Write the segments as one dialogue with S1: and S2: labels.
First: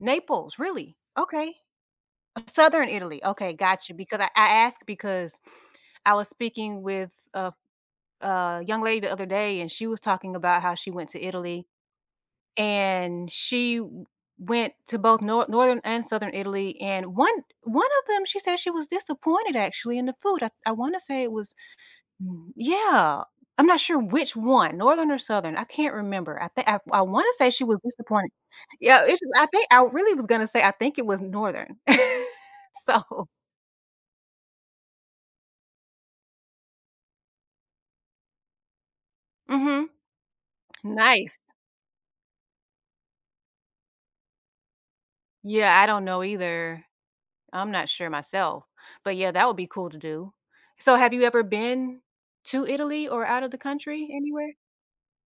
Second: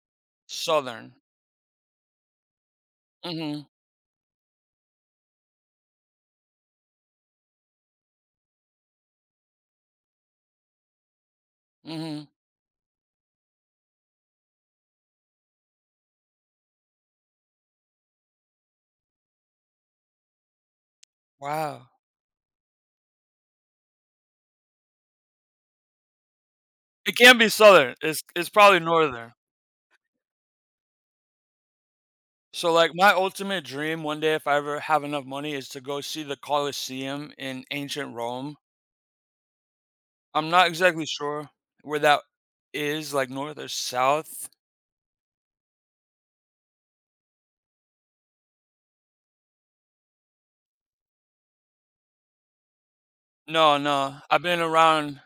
S1: Naples, really?
S2: Southern.
S1: Okay. Southern Italy. Okay,
S2: Mhm.
S1: gotcha, because I I asked because I was speaking with a a young lady the other day, and she was talking about how she went to Italy.
S2: Mhm.
S1: And she w went to both Nor Northern and Southern Italy, and one one of them, she said she was disappointed actually in the food I I wanna say it was
S2: Wow.
S1: mm Yeah, I'm not sure which one, Northern or Southern, I can't remember, I think I I
S2: It
S1: wanna
S2: can't be
S1: say she was
S2: Southern; it's
S1: disappointed
S2: it's probably
S1: Yeah, it's
S2: Northern.
S1: I think I really was gonna say I think it was Northern,
S2: So, like my
S1: so
S2: ultimate dream one day, if I ever have enough money is to go see the Colosseum in ancient Rome.
S1: Mhm.
S2: I'm not exactly
S1: Nice.
S2: sure where that is, like north or south.
S1: Yeah, I don't know either. I'm not sure myself. But yeah, that would be cool to do. So have you ever been to Italy or outta the
S2: No,
S1: country,
S2: no, I've
S1: anywhere?
S2: been around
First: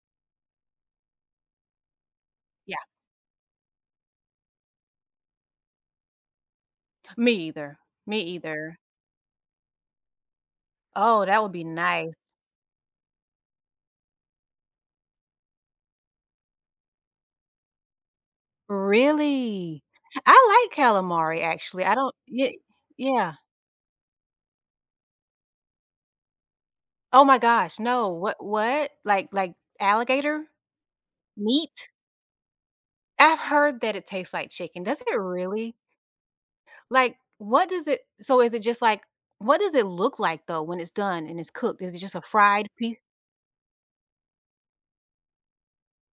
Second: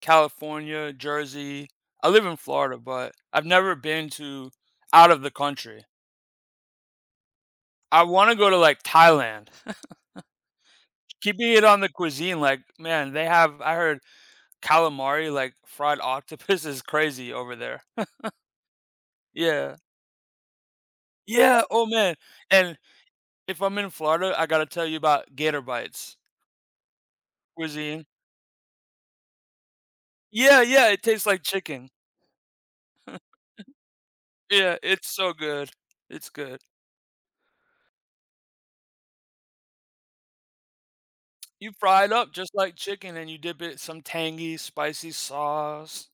S2: California, Jersey. I live in
S1: Yeah.
S2: Florida, but I've never been to out of the country.
S1: Me either.
S2: I
S1: Me
S2: wanna go to,
S1: either.
S2: like, Thailand.
S1: Oh, that
S2: Keeping
S1: would
S2: it
S1: be
S2: on the
S1: nice.
S2: cuisine, like, man, they have, I heard calamari, like, fried octopus is crazy over there. Yeah.
S1: Really? I like calamari,
S2: Yeah,
S1: actually
S2: oh
S1: I don't
S2: man,
S1: Ye
S2: and
S1: yeah.
S2: if I'm in Florida, I gotta tell you about gator bites.
S1: Oh my gosh,
S2: Cuisine.
S1: no wha what? Like like alligator?
S2: Yeah, yeah, it tastes like chicken.
S1: Meat? I heard that it tastes like
S2: Yeah,
S1: chicken;
S2: it's
S1: doesn't it
S2: so good.
S1: really?
S2: It's good.
S1: Like, what does it so is it just like what does it look like though when it's done and it's
S2: You
S1: cooked? Is it
S2: fry it
S1: just a
S2: up just
S1: fried
S2: like
S1: pie
S2: chicken and you dip it in some tangy, spicy sauce.